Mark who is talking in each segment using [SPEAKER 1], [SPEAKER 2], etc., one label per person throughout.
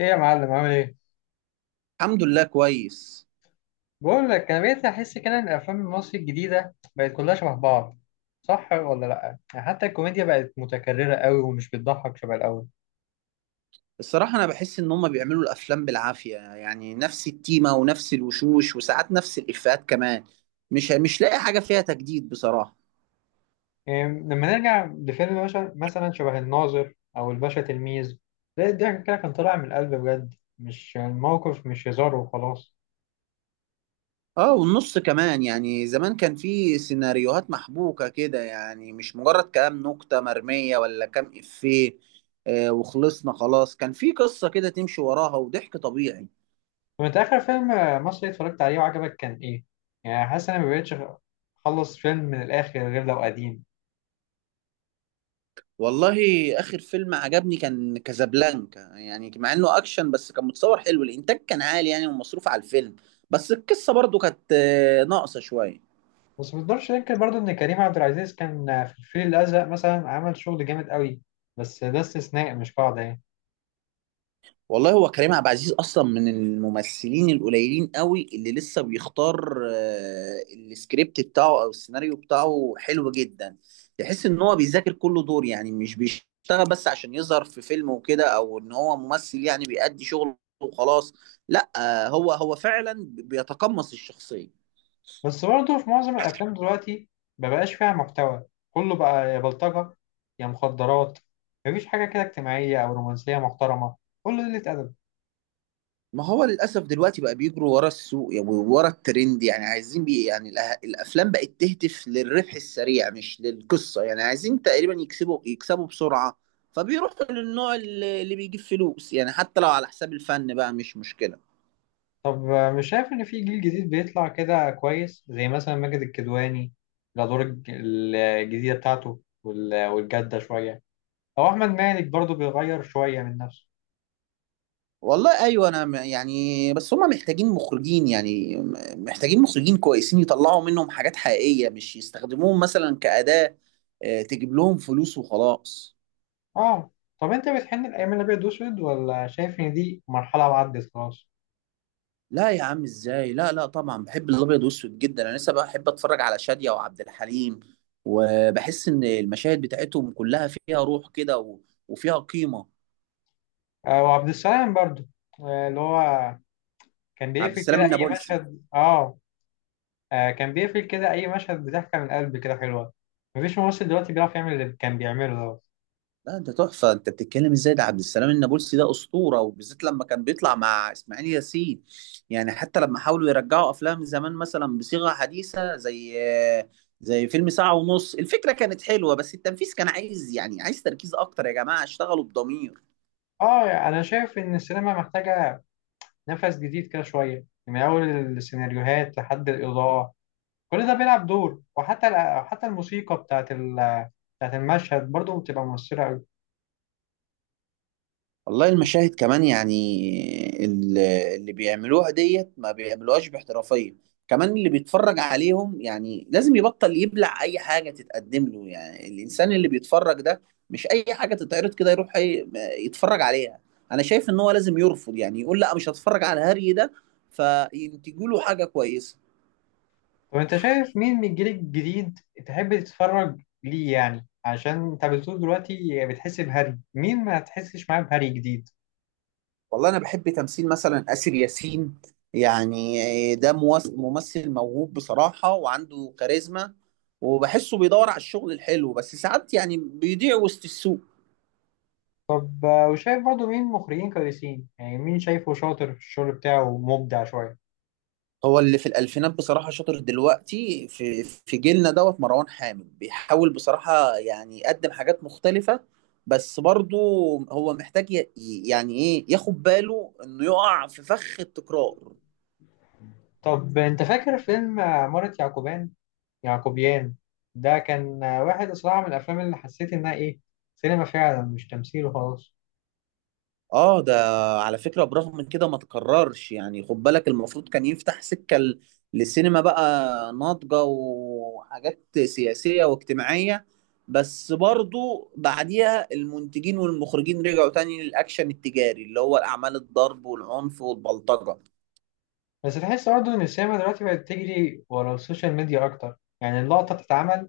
[SPEAKER 1] ايه يا معلم عامل ايه؟
[SPEAKER 2] الحمد لله، كويس.
[SPEAKER 1] بقول لك انا بقيت احس كده ان الافلام المصري الجديده بقت كلها شبه بعض. صح ولا لا؟ يعني حتى الكوميديا بقت متكرره قوي ومش بتضحك شبه الاول.
[SPEAKER 2] الصراحة أنا بحس إن هما بيعملوا الأفلام بالعافية، يعني نفس التيمة ونفس الوشوش وساعات نفس الإفيهات كمان. مش لاقي حاجة فيها تجديد بصراحة.
[SPEAKER 1] يعني لما نرجع لفيلم مثلا شبه الناظر او الباشا تلميذ، تلاقي الضحك كده كان طالع من القلب بجد، مش الموقف مش هزار وخلاص.
[SPEAKER 2] آه، والنص كمان، يعني زمان كان في سيناريوهات محبوكة كده، يعني مش مجرد كلام نكتة مرمية ولا كام إفيه. آه وخلصنا خلاص، كان في قصة كده تمشي وراها وضحك طبيعي.
[SPEAKER 1] طب انت اخر فيلم مصري اتفرجت عليه وعجبك كان ايه؟ يعني حاسس ان انا ما بقتش اخلص فيلم من الاخر غير لو قديم.
[SPEAKER 2] والله اخر فيلم عجبني كان كازابلانكا، يعني مع انه اكشن بس كان متصور حلو، الانتاج كان عالي يعني ومصروف على الفيلم. بس القصه برضو كانت ناقصه شويه.
[SPEAKER 1] بس ما نقدرش ننكر برضه ان كريم عبد العزيز كان في الفيل الازرق مثلا عمل شغل جامد قوي، بس ده استثناء مش قاعده يعني.
[SPEAKER 2] والله هو كريم عبد العزيز اصلا من الممثلين القليلين قوي اللي لسه بيختار، السكريبت بتاعه او السيناريو بتاعه حلو جدا. تحس ان هو بيذاكر كل دور، يعني مش بيشتغل بس عشان يظهر في فيلم وكده، او ان هو ممثل يعني بيأدي شغله وخلاص. لا هو فعلا بيتقمص الشخصية.
[SPEAKER 1] بس برضه في معظم الافلام دلوقتي ما بقاش فيها محتوى، كله بقى يا بلطجه يا مخدرات. مفيش حاجه كده اجتماعيه او رومانسيه محترمه، كله قله ادب.
[SPEAKER 2] ما هو للأسف دلوقتي بقى بيجروا ورا السوق، يعني ورا الترند، يعني عايزين بي يعني الأفلام بقت تهدف للربح السريع مش للقصة، يعني عايزين تقريبا يكسبوا بسرعة. فبيروحوا للنوع اللي بيجيب فلوس، يعني حتى لو على حساب الفن بقى مش مشكلة.
[SPEAKER 1] طب مش شايف ان في جيل جديد بيطلع كده كويس زي مثلا ماجد الكدواني؟ الادوار الجديده بتاعته والجاده شويه، او احمد مالك برضه بيغير شويه من نفسه.
[SPEAKER 2] والله أيوة، أنا يعني بس هما محتاجين مخرجين، يعني محتاجين مخرجين كويسين يطلعوا منهم حاجات حقيقية، مش يستخدموهم مثلا كأداة تجيب لهم فلوس وخلاص.
[SPEAKER 1] اه. طب انت بتحن الايام الابيض واسود ولا شايف ان دي مرحله وعدت خلاص؟
[SPEAKER 2] لا يا عم ازاي، لا لا طبعا بحب الابيض والاسود جدا، انا لسه بحب اتفرج على شادية وعبد الحليم، وبحس ان المشاهد بتاعتهم كلها فيها روح كده وفيها قيمة.
[SPEAKER 1] آه، وعبد السلام برضو. آه، اللي هو كان
[SPEAKER 2] عبد
[SPEAKER 1] بيقفل كده
[SPEAKER 2] السلام
[SPEAKER 1] اي
[SPEAKER 2] النابلسي.
[SPEAKER 1] مشهد، آه، كان بيقفل كده اي مشهد بضحكه من القلب، كده حلوه. مفيش ممثل دلوقتي بيعرف يعمل اللي كان بيعمله ده.
[SPEAKER 2] لا انت تحفة، انت بتتكلم ازاي؟ ده عبد السلام النابلسي ده اسطورة، وبالذات لما كان بيطلع مع اسماعيل ياسين. يعني حتى لما حاولوا يرجعوا افلام زمان مثلا بصيغة حديثة، زي فيلم ساعة ونص، الفكرة كانت حلوة بس التنفيذ كان عايز، يعني عايز تركيز اكتر، يا جماعة اشتغلوا بضمير.
[SPEAKER 1] اه. انا شايف ان السينما محتاجه نفس جديد كده شويه، من اول السيناريوهات لحد الاضاءه. كل ده بيلعب دور، وحتى حتى الموسيقى بتاعت المشهد برضو بتبقى مؤثره قوي.
[SPEAKER 2] والله المشاهد كمان، يعني اللي بيعملوها ديت ما بيعملوهاش باحترافية، كمان اللي بيتفرج عليهم يعني لازم يبطل يبلع أي حاجة تتقدم له، يعني الإنسان اللي بيتفرج ده مش أي حاجة تتعرض كده يروح يتفرج عليها. أنا شايف إن هو لازم يرفض، يعني يقول لا مش هتفرج على هري ده، فينتجوا له حاجة كويسة.
[SPEAKER 1] طب انت شايف مين من الجيل الجديد تحب تتفرج ليه؟ يعني عشان انت بتقول دلوقتي بتحس بهري مين ما تحسش معاه بهري جديد.
[SPEAKER 2] والله انا بحب تمثيل مثلا آسر ياسين، يعني ده ممثل موهوب بصراحة وعنده كاريزما، وبحسه بيدور على الشغل الحلو بس ساعات يعني بيضيع وسط السوق.
[SPEAKER 1] طب وشايف برضو مين مخرجين كويسين؟ يعني مين شايفه شاطر في الشغل بتاعه، مبدع شوية.
[SPEAKER 2] هو اللي في الألفينات بصراحة شاطر، دلوقتي في جيلنا دوت مروان حامد بيحاول بصراحة يعني يقدم حاجات مختلفة، بس برضه هو محتاج يعني ايه ياخد باله انه يقع في فخ التكرار.
[SPEAKER 1] طب انت فاكر فيلم عمارة يعقوبيان؟ ده كان واحد صراحة من الافلام اللي حسيت انها ايه، سينما فعلا مش تمثيل وخلاص.
[SPEAKER 2] اه ده على فكرة برغم من كده ما تكررش، يعني خد بالك المفروض كان يفتح سكة للسينما بقى ناضجة وحاجات سياسية واجتماعية، بس برضو بعديها المنتجين والمخرجين رجعوا تاني للأكشن التجاري اللي هو الأعمال الضرب والعنف والبلطجة.
[SPEAKER 1] بس تحس برضه ان السينما دلوقتي بقت تجري ورا السوشيال ميديا اكتر، يعني اللقطة بتتعمل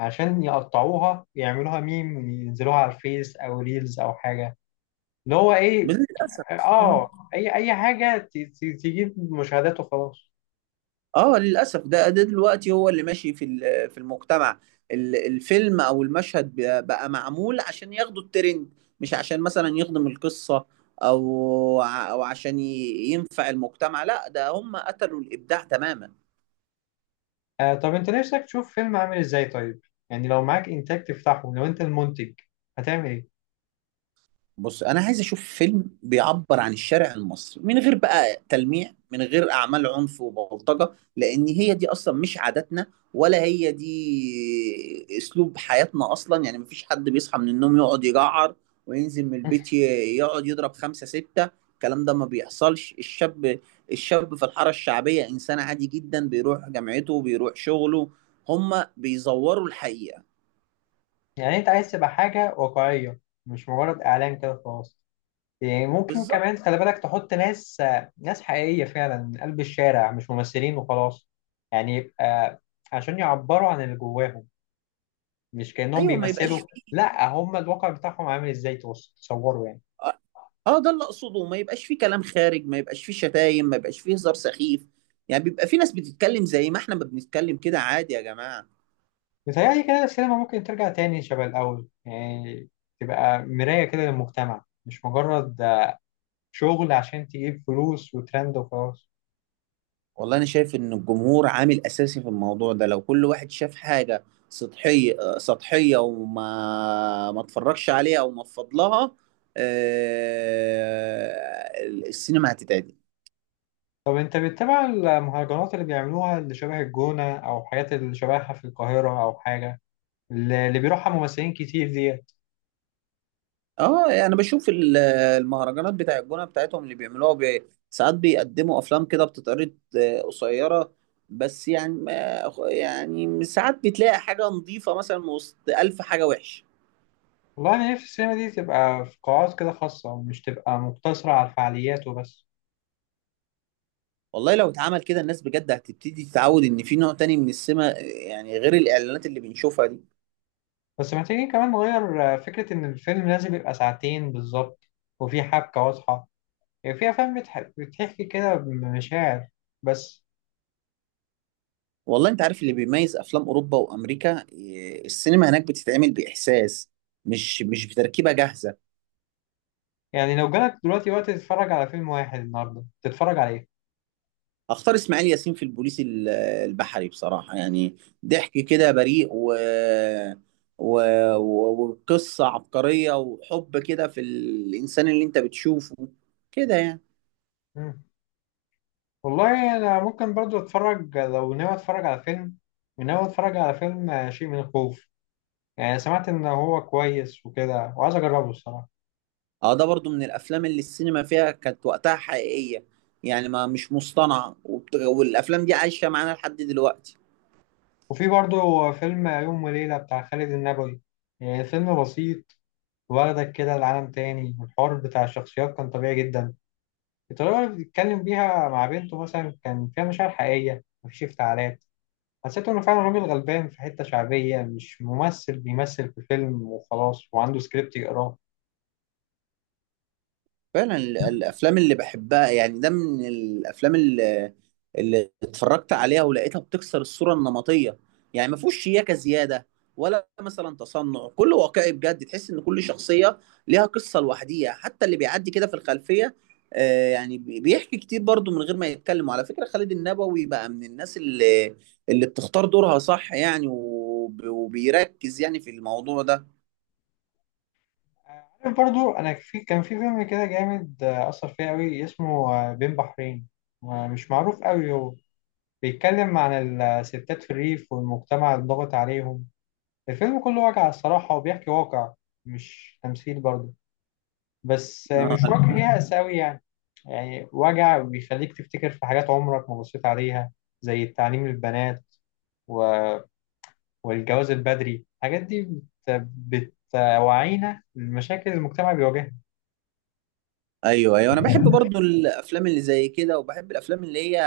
[SPEAKER 1] عشان يقطعوها يعملوها ميم وينزلوها على الفيس او ريلز او حاجه، اللي هو ايه.
[SPEAKER 2] للأسف.
[SPEAKER 1] اه، اي حاجه تجيب مشاهدات وخلاص.
[SPEAKER 2] اه للاسف ده دلوقتي هو اللي ماشي في في المجتمع. الفيلم او المشهد بقى معمول عشان ياخدوا الترند، مش عشان مثلا يخدم القصة، او او عشان ينفع المجتمع، لا ده هم قتلوا الابداع تماما.
[SPEAKER 1] آه، طب انت نفسك تشوف فيلم عامل ازاي طيب؟ يعني لو معاك انتاج تفتحه، لو انت المنتج هتعمل ايه؟
[SPEAKER 2] بص انا عايز اشوف فيلم بيعبر عن الشارع المصري من غير بقى تلميع، من غير اعمال عنف وبلطجه، لان هي دي اصلا مش عاداتنا، ولا هي دي اسلوب حياتنا اصلا. يعني مفيش حد بيصحى من النوم يقعد يجعر وينزل من البيت يقعد يضرب خمسة ستة، الكلام ده ما بيحصلش. الشاب، الشاب في الحاره الشعبيه انسان عادي جدا، بيروح جامعته بيروح شغله، هما بيزوروا الحقيقه.
[SPEAKER 1] يعني انت عايز تبقى حاجه واقعيه، مش مجرد اعلان كده خلاص. يعني ممكن
[SPEAKER 2] بالظبط.
[SPEAKER 1] كمان خلي بالك تحط ناس ناس حقيقيه فعلا من قلب الشارع، مش ممثلين وخلاص. يعني يبقى عشان يعبروا عن اللي جواهم، مش كأنهم
[SPEAKER 2] ايوه ما يبقاش
[SPEAKER 1] بيمثلوا.
[SPEAKER 2] فيه.
[SPEAKER 1] لا، هم الواقع بتاعهم عامل ازاي تصوروا يعني.
[SPEAKER 2] اه ده اللي اقصده، ما يبقاش فيه كلام خارج، ما يبقاش فيه شتايم، ما يبقاش فيه هزار سخيف، يعني بيبقى في ناس بتتكلم زي ما احنا ما بنتكلم كده، عادي يا جماعة.
[SPEAKER 1] متهيألي كده السينما ممكن ترجع تاني شبه الأول، يعني تبقى مراية كده للمجتمع، مش مجرد شغل عشان تجيب فلوس وترند وخلاص.
[SPEAKER 2] والله انا شايف ان الجمهور عامل اساسي في الموضوع ده، لو كل واحد شاف حاجة سطحية سطحية وما ما اتفرجش عليها او ما فضلها، السينما هتتعدل.
[SPEAKER 1] طب انت بتتابع المهرجانات اللي بيعملوها، اللي شبه الجونة او حاجات اللي شبهها في القاهرة او حاجة؟ اللي بيروحها ممثلين كتير ديت.
[SPEAKER 2] اه يعني انا بشوف المهرجانات بتاع الجونه بتاعتهم اللي بيعملوها ساعات بيقدموا افلام كده بتتعرض قصيره، بس يعني ما... يعني ساعات بتلاقي حاجه نظيفه مثلا من وسط الف حاجه وحشه.
[SPEAKER 1] والله انا نفسي السينما دي تبقى في قاعات كده خاصة، مش تبقى مقتصرة على الفعاليات وبس.
[SPEAKER 2] والله لو اتعمل كده الناس بجد هتبتدي تتعود ان في نوع تاني من السينما يعني غير الاعلانات اللي بنشوفها دي.
[SPEAKER 1] بس محتاجين كمان نغير فكرة إن الفيلم لازم يبقى ساعتين بالظبط، وفي حبكة واضحة. يعني في أفلام بتحكي كده بمشاعر بس.
[SPEAKER 2] والله انت عارف اللي بيميز افلام اوروبا وامريكا السينما هناك بتتعمل باحساس، مش بتركيبه جاهزه.
[SPEAKER 1] يعني لو جالك دلوقتي وقت تتفرج على فيلم واحد النهاردة، تتفرج على إيه؟
[SPEAKER 2] اختار اسماعيل ياسين في البوليس البحري بصراحه، يعني ضحك كده بريء و... وقصه عبقريه وحب كده في الانسان اللي انت بتشوفه كده يعني.
[SPEAKER 1] مم. والله أنا ممكن برضو أتفرج. لو ناوي أتفرج على فيلم، شيء من الخوف. يعني سمعت إن هو كويس وكده، وعايز أجربه الصراحة.
[SPEAKER 2] اه ده برضو من الافلام اللي السينما فيها كانت وقتها حقيقيه، يعني ما مش مصطنعه والافلام دي عايشه معانا لحد دلوقتي.
[SPEAKER 1] وفي برضو فيلم يوم وليلة بتاع خالد النبوي. يعني فيلم بسيط، واخدك كده لعالم تاني. الحوار بتاع الشخصيات كان طبيعي جدا. الطريقة اللي بيتكلم بيها مع بنته مثلا كان فيها مشاعر حقيقية، مفيش افتعالات. حسيت إنه فعلا راجل غلبان في حتة شعبية، مش ممثل بيمثل في فيلم وخلاص وعنده سكريبت يقراه.
[SPEAKER 2] فعلا الافلام اللي بحبها، يعني ده من الافلام اللي اتفرجت عليها ولقيتها بتكسر الصوره النمطيه، يعني ما فيهوش شياكه زياده، ولا مثلا تصنع، كله واقعي بجد، تحس ان كل شخصيه ليها قصه لوحديها حتى اللي بيعدي كده في الخلفيه يعني بيحكي كتير برضو من غير ما يتكلم. وعلى فكره خالد النبوي بقى من الناس اللي، اللي بتختار دورها صح، يعني وبيركز يعني في الموضوع ده
[SPEAKER 1] عارف برضو أنا كان في فيلم كده جامد أثر فيا أوي، اسمه بين بحرين. مش معروف أوي هو. بيتكلم عن الستات في الريف والمجتمع الضاغط عليهم. الفيلم كله واقع الصراحة، وبيحكي واقع، مش تمثيل برضه. بس مش
[SPEAKER 2] آه،
[SPEAKER 1] وجع ليها أساوي يعني، يعني وجع بيخليك تفتكر في حاجات عمرك ما بصيت عليها، زي التعليم للبنات، و... والجواز البدري، الحاجات دي بت... بتوعينا المشاكل المجتمع بيواجهها.
[SPEAKER 2] ايوه ايوه انا بحب برضو الافلام اللي زي كده، وبحب الافلام اللي هي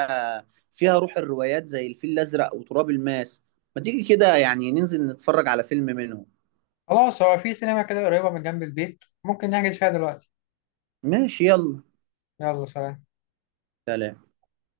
[SPEAKER 2] فيها روح الروايات زي الفيل الازرق وتراب الماس. ما تيجي كده يعني ننزل نتفرج على فيلم منهم.
[SPEAKER 1] خلاص، هو في سينما كده قريبة من جنب البيت، ممكن نحجز فيها دلوقتي.
[SPEAKER 2] ماشي يلا.
[SPEAKER 1] يلا سلام.
[SPEAKER 2] سلام.